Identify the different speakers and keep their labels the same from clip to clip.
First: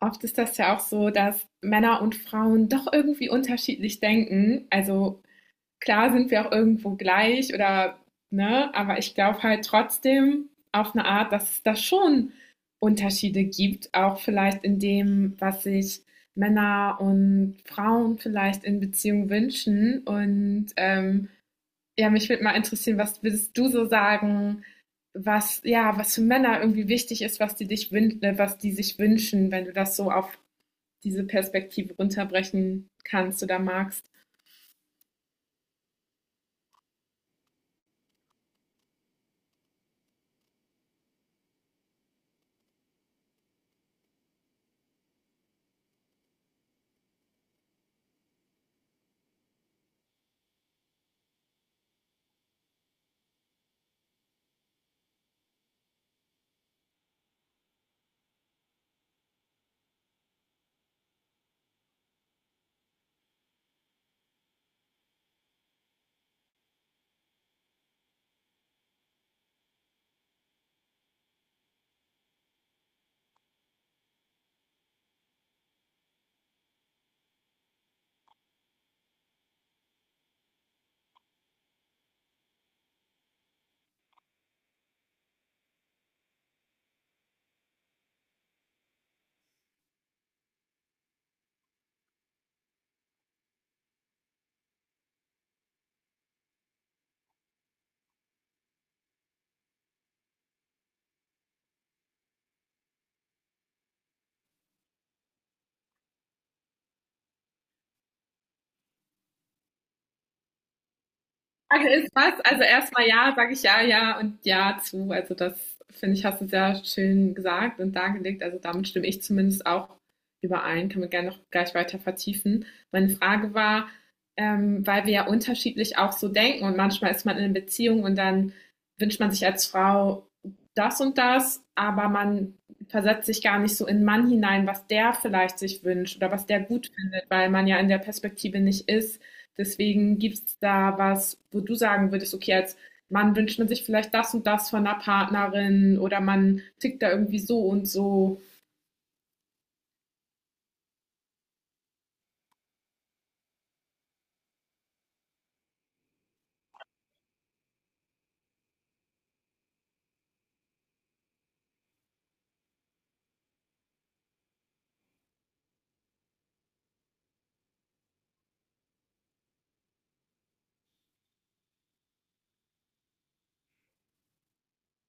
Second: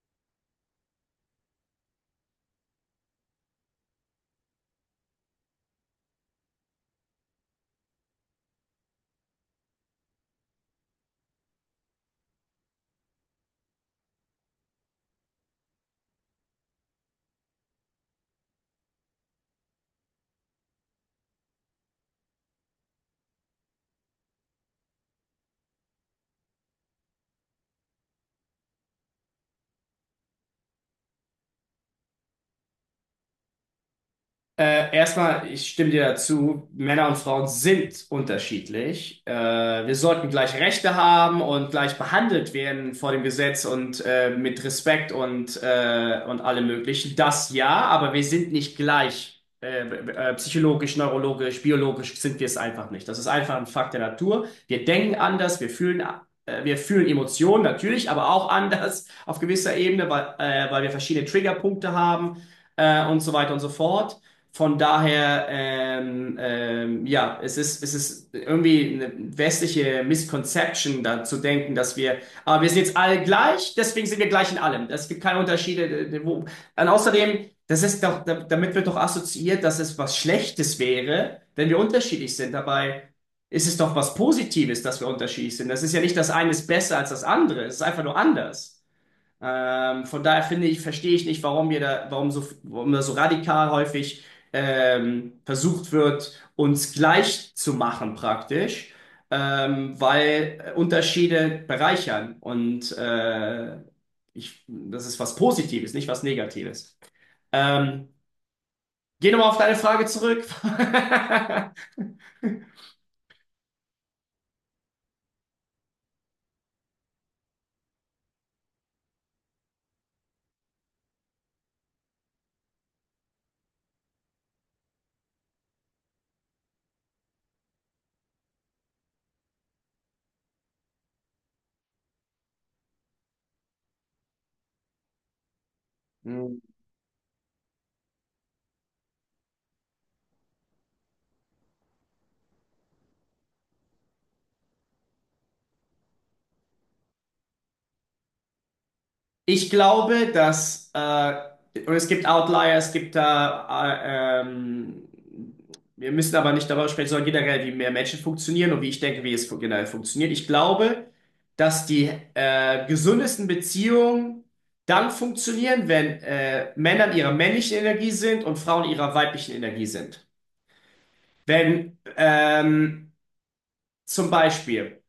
Speaker 1: Oft ist das ja auch so, dass Männer und Frauen doch irgendwie unterschiedlich denken. Also klar sind wir auch irgendwo gleich oder ne, aber ich glaube halt trotzdem auf eine Art, dass es da schon Unterschiede gibt, auch vielleicht in dem, was sich Männer und Frauen vielleicht in Beziehung wünschen. Und ja, mich würde mal interessieren, was würdest du so sagen, was ja, was für Männer irgendwie wichtig ist, was die was die sich wünschen, wenn du das so auf diese Perspektive runterbrechen kannst oder magst?
Speaker 2: Ich stimme dir dazu, Männer und Frauen sind unterschiedlich. Wir sollten gleich Rechte haben und gleich behandelt werden vor dem Gesetz und mit Respekt und und allem Möglichen. Das ja, aber wir sind nicht gleich. Psychologisch, neurologisch, biologisch sind wir es einfach nicht. Das ist einfach ein Fakt der Natur. Wir denken anders, wir fühlen Emotionen natürlich, aber auch anders auf gewisser Ebene, weil wir verschiedene Triggerpunkte haben und so weiter und so fort. Von daher, ja, es ist irgendwie eine westliche Misconception, da zu denken, aber wir sind jetzt alle gleich, deswegen sind wir gleich in allem. Es gibt keine Unterschiede. Und außerdem, das ist doch, da- damit wird doch assoziiert, dass es was Schlechtes wäre, wenn wir unterschiedlich sind. Dabei ist es doch was Positives, dass wir unterschiedlich sind. Das ist ja nicht das eine ist besser als das andere, es ist einfach nur anders. Von daher finde ich, verstehe ich nicht, warum da so radikal häufig versucht wird, uns gleich zu machen praktisch, weil Unterschiede bereichern und das ist was Positives, nicht was Negatives. Ähm, Geh nochmal auf deine Frage zurück.
Speaker 1: Frage ist was? Also erstmal ja, sage ich ja, ja und ja zu. Also das finde ich, hast du sehr schön gesagt und dargelegt. Also damit stimme ich zumindest auch überein. Kann man gerne noch gleich weiter vertiefen. Meine Frage war, weil wir ja unterschiedlich auch so denken und manchmal ist man in einer Beziehung und dann wünscht man sich als Frau das und das, aber man versetzt sich gar nicht so in den Mann hinein, was der vielleicht sich wünscht oder was
Speaker 2: Hm.
Speaker 1: der gut findet, weil man ja in der Perspektive nicht ist. Deswegen gibt es da was, wo du sagen würdest, okay, als Mann wünscht man sich vielleicht das und das von einer Partnerin oder man tickt da irgendwie so und so.
Speaker 2: Ich glaube, dass es gibt Outlier, es gibt da wir müssen aber nicht darüber sprechen, sondern generell, wie mehr Menschen funktionieren und wie ich denke, generell funktioniert. Ich glaube, dass die gesündesten Beziehungen dann funktionieren, wenn Männer in ihrer männlichen Energie sind und Frauen in ihrer weiblichen Energie sind. Wenn Zum Beispiel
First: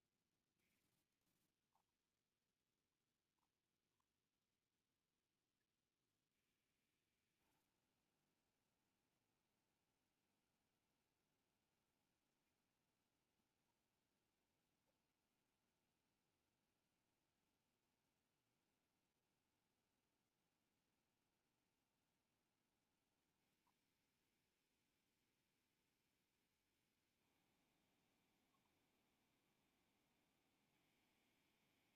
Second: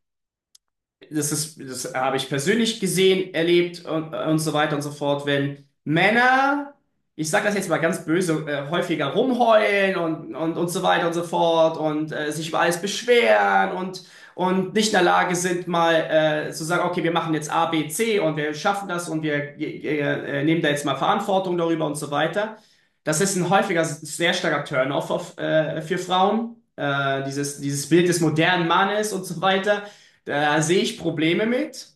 Speaker 2: das habe ich persönlich gesehen, erlebt und so weiter und so fort, wenn Männer, ich sage das jetzt mal ganz böse, häufiger rumheulen und so weiter und so fort und sich über alles beschweren und nicht in der Lage sind, mal zu sagen, okay, wir machen jetzt A, B, C und wir schaffen das und wir nehmen da jetzt mal Verantwortung darüber und so weiter. Das ist ein häufiger, sehr starker Turn-off für Frauen. Dieses Bild des modernen Mannes und so weiter, da sehe ich Probleme mit,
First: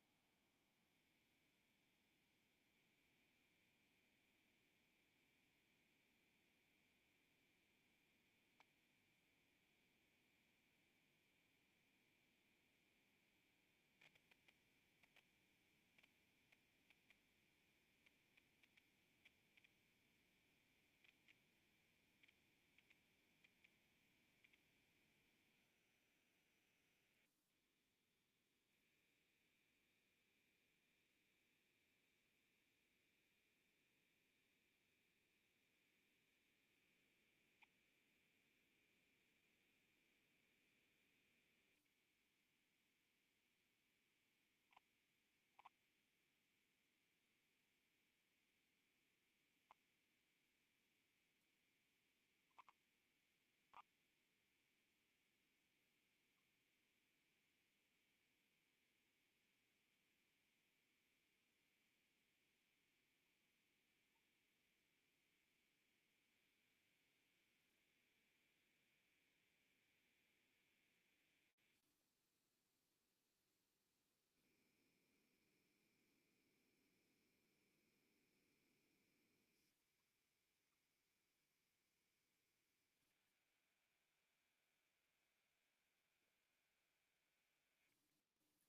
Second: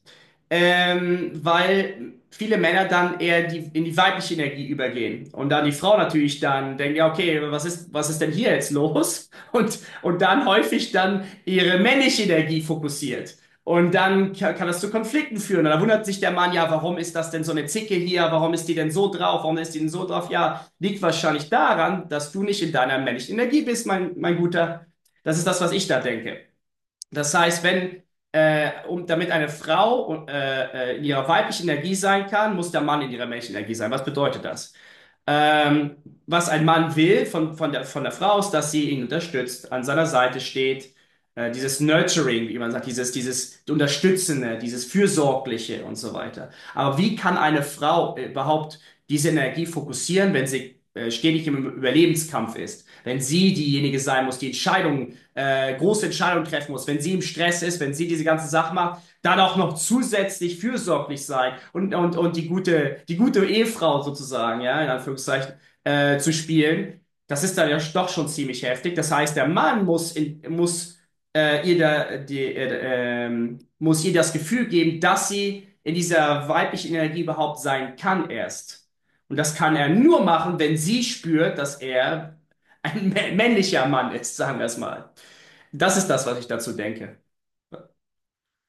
Speaker 2: weil viele Männer dann eher in die weibliche Energie übergehen. Und dann die Frau natürlich dann denkt, ja, okay, was ist denn hier jetzt los? Und dann häufig dann ihre männliche Energie fokussiert. Und dann kann das zu Konflikten führen. Und da wundert sich der Mann, ja, warum ist das denn so eine Zicke hier? Warum ist die denn so drauf? Warum ist die denn so drauf? Ja, liegt wahrscheinlich daran, dass du nicht in deiner männlichen Energie bist, mein Guter. Das ist das, was ich da denke. Das heißt, wenn, um, damit eine Frau in ihrer weiblichen Energie sein kann, muss der Mann in ihrer männlichen Energie sein. Was bedeutet das? Ähm, Was ein Mann will von der Frau ist, dass sie ihn unterstützt, an seiner Seite steht, dieses Nurturing, wie man sagt, dieses Unterstützende, dieses Fürsorgliche und so weiter. Aber wie kann eine Frau überhaupt diese Energie fokussieren, wenn sie stetig im Überlebenskampf ist? Wenn sie diejenige sein muss, die große Entscheidungen treffen muss, wenn sie im Stress ist, wenn sie diese ganze Sache macht, dann auch noch zusätzlich fürsorglich sein und die die gute Ehefrau sozusagen, ja, in Anführungszeichen, zu spielen. Das ist dann ja doch schon ziemlich heftig. Das heißt, der Mann muss, in, muss ihr da, die, muss ihr das Gefühl geben, dass sie in dieser weiblichen Energie überhaupt sein kann erst. Und das kann er nur machen, wenn sie spürt, dass er ein männlicher Mann ist, sagen wir es mal. Das ist das, was ich dazu denke.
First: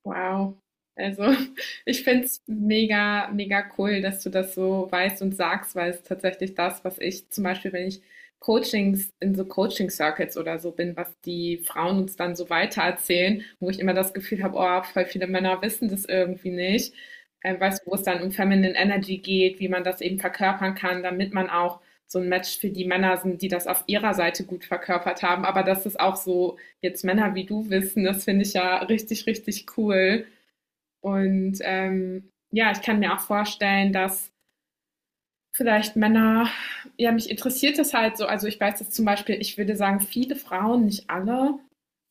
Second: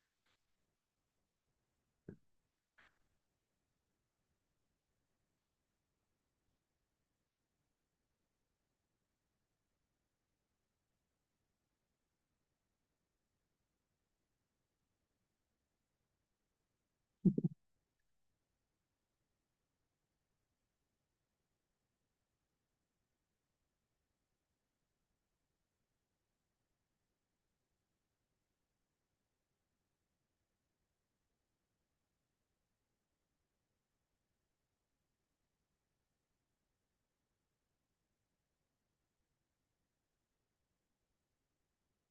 Speaker 1: Wow. Also, ich finde es mega, mega cool, dass du das so weißt und sagst, weil es tatsächlich das, was ich zum Beispiel, wenn ich Coachings in so Coaching-Circuits oder so bin, was die Frauen uns dann so weitererzählen, wo ich immer das Gefühl habe, oh, voll viele Männer wissen das irgendwie nicht. Weißt du, wo es dann um Feminine Energy geht, wie man das eben verkörpern kann, damit man auch so ein Match für die Männer sind, die das auf ihrer Seite gut verkörpert haben, aber dass es auch so jetzt Männer wie du wissen. Das finde ich ja richtig, richtig cool. Und ja, ich kann mir auch vorstellen, dass vielleicht Männer, ja, mich interessiert das halt so. Also ich weiß das zum Beispiel, ich würde sagen, viele Frauen, nicht alle,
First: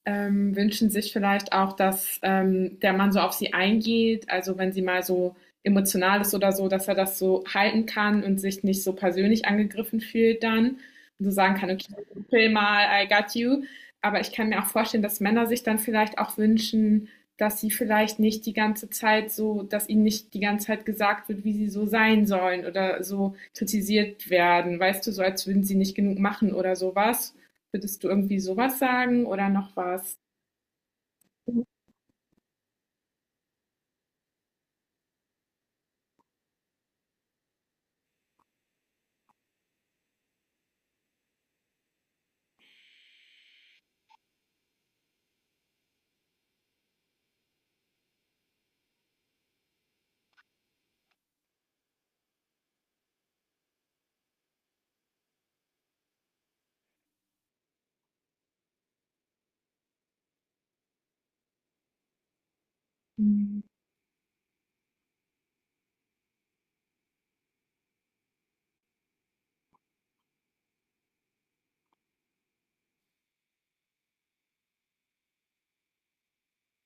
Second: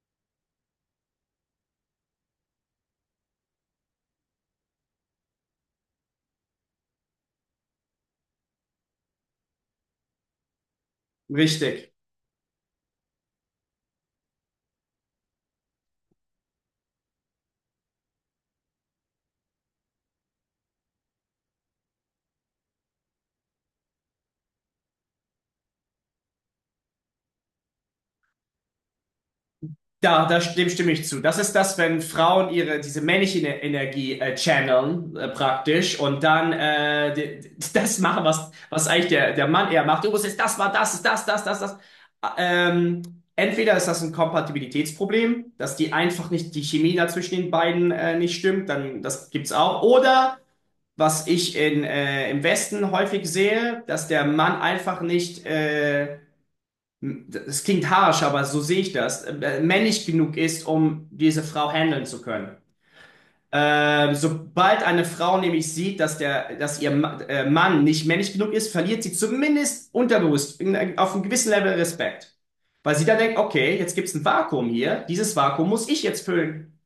Speaker 1: wünschen sich vielleicht auch, dass der Mann so auf sie eingeht, also wenn sie mal so emotional ist oder so, dass er das so halten kann und sich nicht so persönlich angegriffen fühlt dann und so sagen kann,
Speaker 2: Richtig.
Speaker 1: okay, chill mal, I got you. Aber ich kann mir auch vorstellen, dass Männer sich dann vielleicht auch wünschen, dass sie vielleicht nicht die ganze Zeit so, dass ihnen nicht die ganze Zeit gesagt wird, wie sie so sein sollen oder so kritisiert werden. Weißt du, so als würden sie nicht genug machen oder sowas. Würdest du irgendwie sowas sagen oder noch was?
Speaker 2: Dem stimme ich zu. Das ist das, wenn Frauen ihre diese männliche Energie channeln praktisch und dann das machen, was eigentlich der Mann eher macht. Du musst jetzt das war das ist das das das das. Ähm, Entweder ist das ein Kompatibilitätsproblem, dass die einfach nicht die Chemie da zwischen den beiden nicht stimmt, dann das gibt's auch. Oder was ich in im Westen häufig sehe, dass der Mann einfach nicht das klingt harsch, aber so sehe ich das, männlich genug ist, um diese Frau handeln zu können.
Speaker 1: Mhm.
Speaker 2: Sobald eine Frau nämlich sieht, dass ihr Mann nicht männlich genug ist, verliert sie zumindest unterbewusst auf einem gewissen Level Respekt. Weil sie dann denkt, okay, jetzt gibt es ein Vakuum hier, dieses Vakuum muss ich jetzt füllen.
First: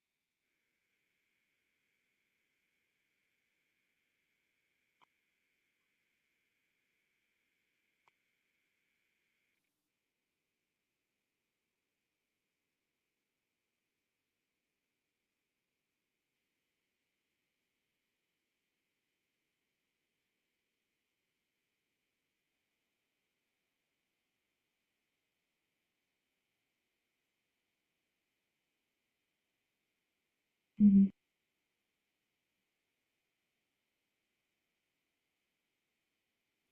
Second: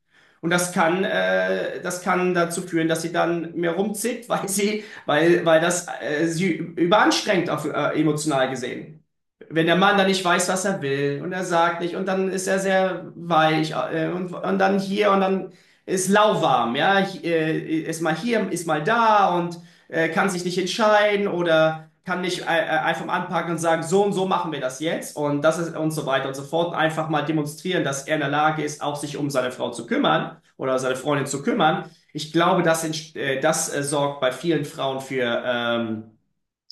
Speaker 2: Und das das kann dazu führen, dass sie dann mehr rumzickt, weil das sie überanstrengt emotional gesehen. Wenn der Mann dann nicht weiß, was er will und er sagt nicht und dann ist er sehr weich und dann hier und dann ist lauwarm, ja, ist mal hier, ist mal da und kann sich nicht entscheiden oder kann nicht einfach anpacken und sagen, so und so machen wir das jetzt und das ist und so weiter und so fort. Einfach mal demonstrieren, dass er in der Lage ist, auch sich um seine Frau zu kümmern oder seine Freundin zu kümmern. Ich glaube, das sorgt bei vielen Frauen für, ähm,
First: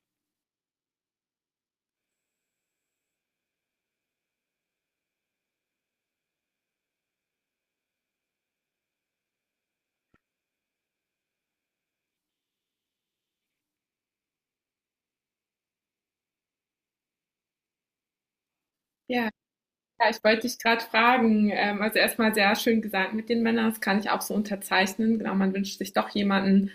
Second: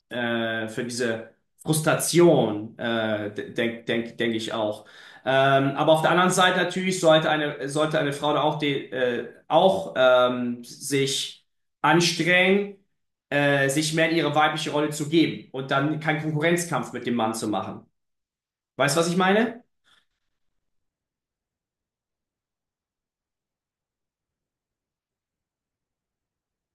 Speaker 2: äh, für diese Frustration, denk ich auch. Aber auf der anderen Seite natürlich sollte sollte eine Frau da auch, sich anstrengen, sich mehr in ihre weibliche Rolle zu geben und dann keinen Konkurrenzkampf mit dem Mann zu machen. Weißt du, was ich
Speaker 1: Ja,
Speaker 2: meine?
Speaker 1: ja, ich wollte dich gerade fragen. Also erstmal sehr schön gesagt mit den Männern, das kann ich auch so unterzeichnen. Genau, man wünscht sich doch jemanden.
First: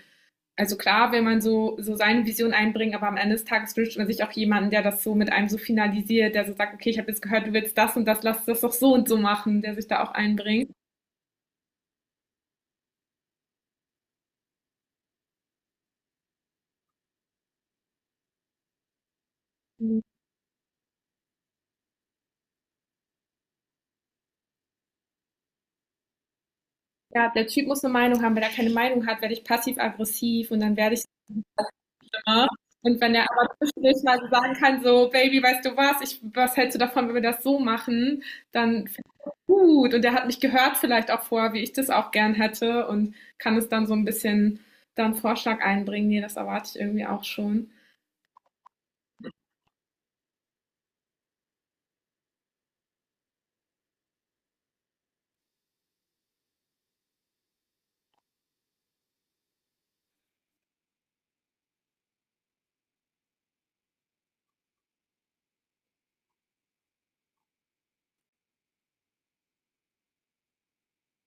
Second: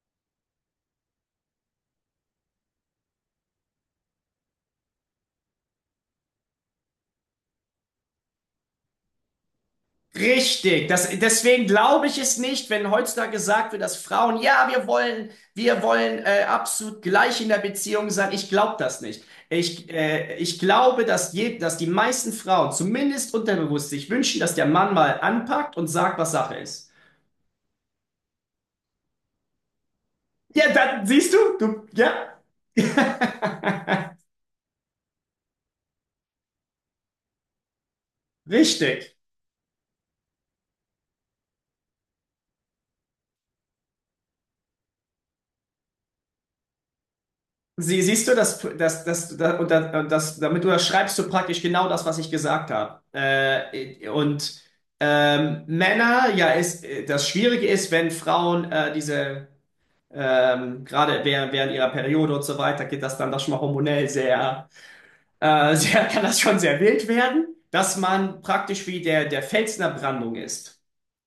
Speaker 1: Also klar, will man so, so seine Vision einbringen, aber am Ende des Tages wünscht man sich auch jemanden, der das so mit einem so finalisiert, der so sagt, okay, ich habe jetzt gehört, du willst das und das, lass das doch so und so machen, der sich da auch einbringt.
Speaker 2: Richtig, das, deswegen glaube ich es nicht, wenn heutzutage gesagt wird, dass Frauen, ja, wir wollen absolut gleich in der Beziehung sein. Ich glaube das nicht. Ich glaube, dass die meisten Frauen zumindest unterbewusst sich wünschen, dass der Mann mal anpackt und sagt, was Sache ist.
Speaker 1: Ja, der Typ muss eine Meinung haben. Wenn er keine Meinung hat, werde ich passiv-aggressiv und
Speaker 2: Ja,
Speaker 1: dann werde ich,
Speaker 2: dann siehst du, ja.
Speaker 1: ne? Und wenn er aber zwischendurch mal so sagen kann, so, Baby, weißt du was, ich, was hältst du davon, wenn wir das so machen, dann
Speaker 2: Richtig.
Speaker 1: gut. Und er hat mich gehört vielleicht auch vorher, wie ich das auch gern hätte und kann es dann so ein bisschen dann Vorschlag einbringen. Nee, das erwarte ich irgendwie auch schon.
Speaker 2: Siehst du, dass, dass, dass, da- und da- und das, damit du das schreibst du praktisch genau das, was ich gesagt habe. Männer, ja, das Schwierige ist, wenn Frauen gerade während ihrer Periode und so weiter, geht das dann doch schon mal hormonell sehr, kann das schon sehr wild werden, dass man praktisch wie der Fels in der Brandung ist,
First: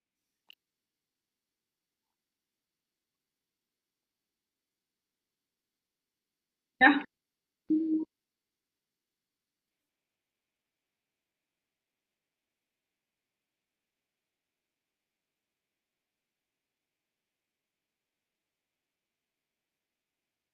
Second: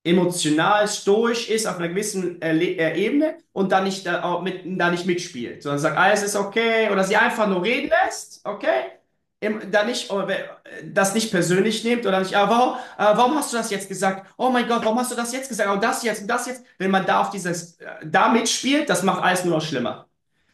Speaker 2: emotional stoisch ist auf einer gewissen Ebene und da nicht mitspielt, sondern sagt, alles ist okay
Speaker 1: Ja.
Speaker 2: oder sie einfach nur reden lässt, okay? Im, da nicht, Das nicht persönlich nimmt oder nicht, warum hast du das jetzt gesagt? Oh mein Gott, warum hast du das jetzt gesagt? Und das jetzt und das jetzt. Wenn man da auf da mitspielt, das macht alles nur noch schlimmer.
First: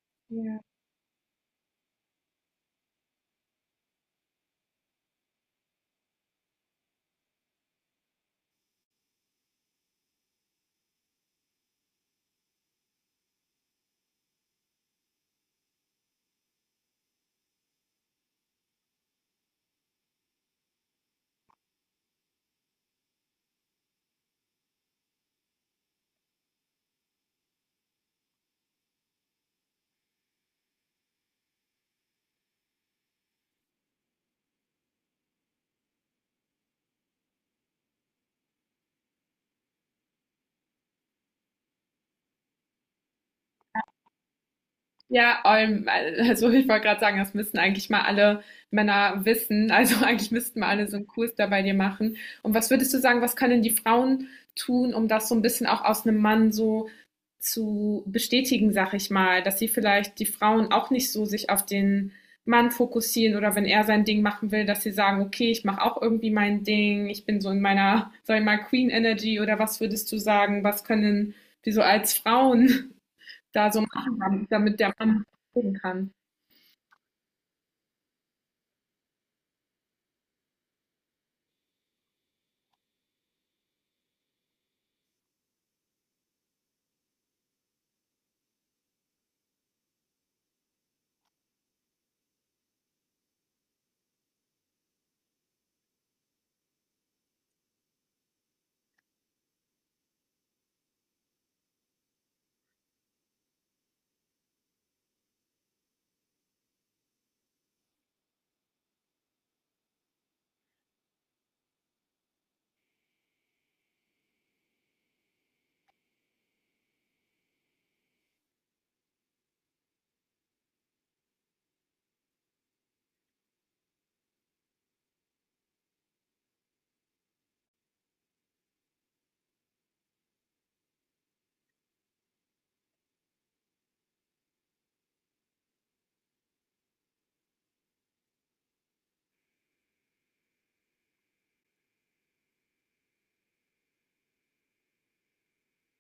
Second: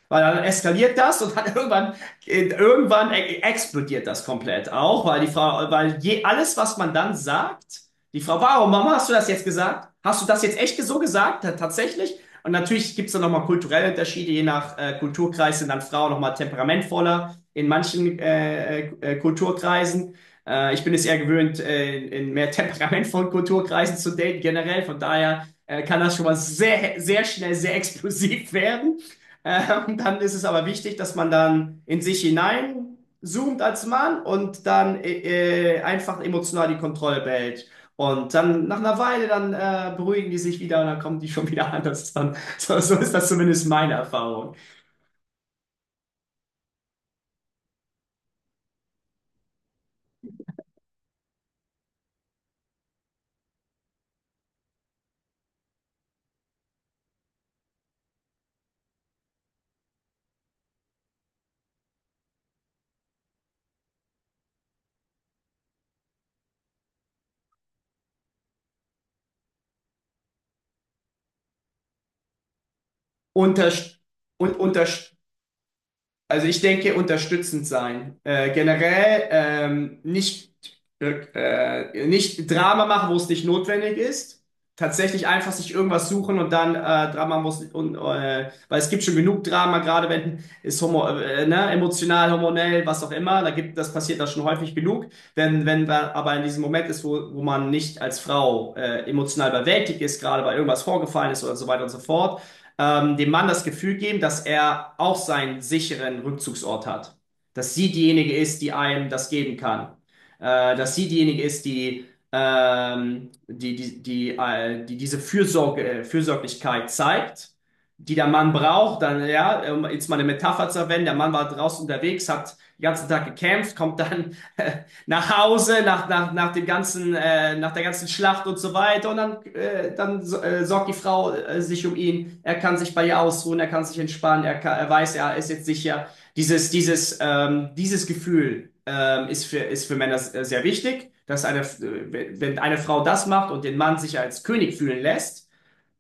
Speaker 2: Weil dann
Speaker 1: Ja.
Speaker 2: eskaliert das und dann irgendwann explodiert das komplett auch, weil die Frau, weil je, alles, was man dann sagt, die Frau, warum, Mama, hast du das jetzt gesagt? Hast du das jetzt echt so gesagt? Tatsächlich? Und natürlich gibt es dann nochmal kulturelle Unterschiede, je nach Kulturkreis sind dann Frauen nochmal temperamentvoller in manchen Kulturkreisen. Ich bin es eher gewöhnt, in mehr temperamentvollen Kulturkreisen zu daten generell, von daher kann das schon mal sehr explosiv werden. Dann ist es aber wichtig, dass man dann in sich hinein zoomt als Mann und dann einfach emotional die Kontrolle behält. Und dann nach einer Weile, dann beruhigen die sich wieder und dann kommen die schon wieder an. Das ist dann, so ist das zumindest meine Erfahrung.
Speaker 1: Ja, also ich wollte gerade sagen, das müssten eigentlich mal alle Männer wissen. Also eigentlich müssten mal alle so einen Kurs da bei dir machen. Und was würdest du sagen, was können die Frauen tun, um das so ein bisschen auch aus einem Mann so zu bestätigen, sag ich mal, dass sie vielleicht die Frauen auch nicht so sich auf den Mann fokussieren oder wenn er sein Ding machen will, dass sie sagen, okay, ich mache auch irgendwie mein Ding, ich bin so in meiner, sag ich mal, Queen Energy oder was würdest du sagen, was können wir so als Frauen da so
Speaker 2: Unterst
Speaker 1: machen,
Speaker 2: und
Speaker 1: damit der
Speaker 2: unterst
Speaker 1: Mann gucken kann?
Speaker 2: Also ich denke, unterstützend sein. Generell nicht Drama machen, wo es nicht notwendig ist. Tatsächlich einfach sich irgendwas suchen und dann Drama muss und weil es gibt schon genug Drama, gerade wenn es emotional, hormonell, was auch immer, da gibt das passiert das schon häufig genug. Wenn da aber in diesem Moment ist, wo man nicht als Frau emotional überwältigt ist, gerade weil irgendwas vorgefallen ist oder so weiter und so fort, dem Mann das Gefühl geben, dass er auch seinen sicheren Rückzugsort hat. Dass sie diejenige ist, die einem das geben kann. Dass sie diejenige ist, die diese Fürsorglichkeit zeigt, die der Mann braucht. Dann, ja, um jetzt mal eine Metapher zu verwenden, der Mann war draußen unterwegs, hat den ganzen Tag gekämpft, kommt dann nach Hause, nach dem ganzen, nach der ganzen Schlacht und so weiter. Und dann, sorgt die Frau sich um ihn. Er kann sich bei ihr ausruhen, er kann sich entspannen, er weiß, er ist jetzt sicher. Dieses Gefühl ist ist für Männer sehr wichtig, wenn eine Frau das macht und den Mann sich als König fühlen lässt,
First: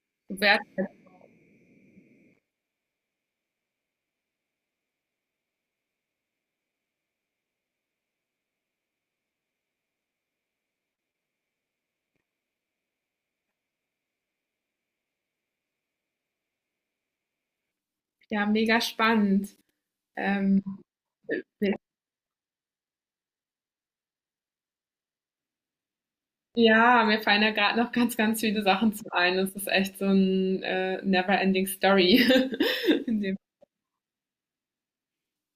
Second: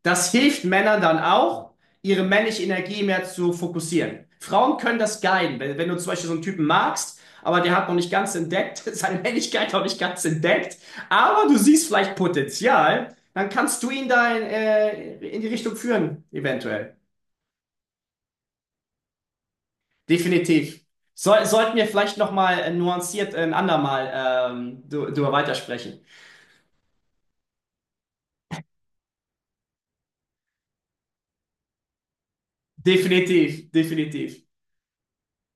Speaker 2: das
Speaker 1: Wäre
Speaker 2: hilft Männern dann auch, ihre männliche Energie mehr zu fokussieren. Frauen können das guiden. Wenn du zum Beispiel so einen Typen magst, aber der hat noch nicht ganz entdeckt, seine Männlichkeit noch nicht ganz entdeckt, aber du siehst vielleicht Potenzial, dann kannst du ihn in die Richtung führen, eventuell.
Speaker 1: ja mega spannend. Ähm,
Speaker 2: Definitiv. Sollten wir vielleicht nochmal nuanciert ein andermal darüber weitersprechen.
Speaker 1: ja, mir fallen da gerade noch ganz, ganz viele Sachen zu ein. Es ist echt so ein never-ending Story, in dem.
Speaker 2: Definitiv, definitiv.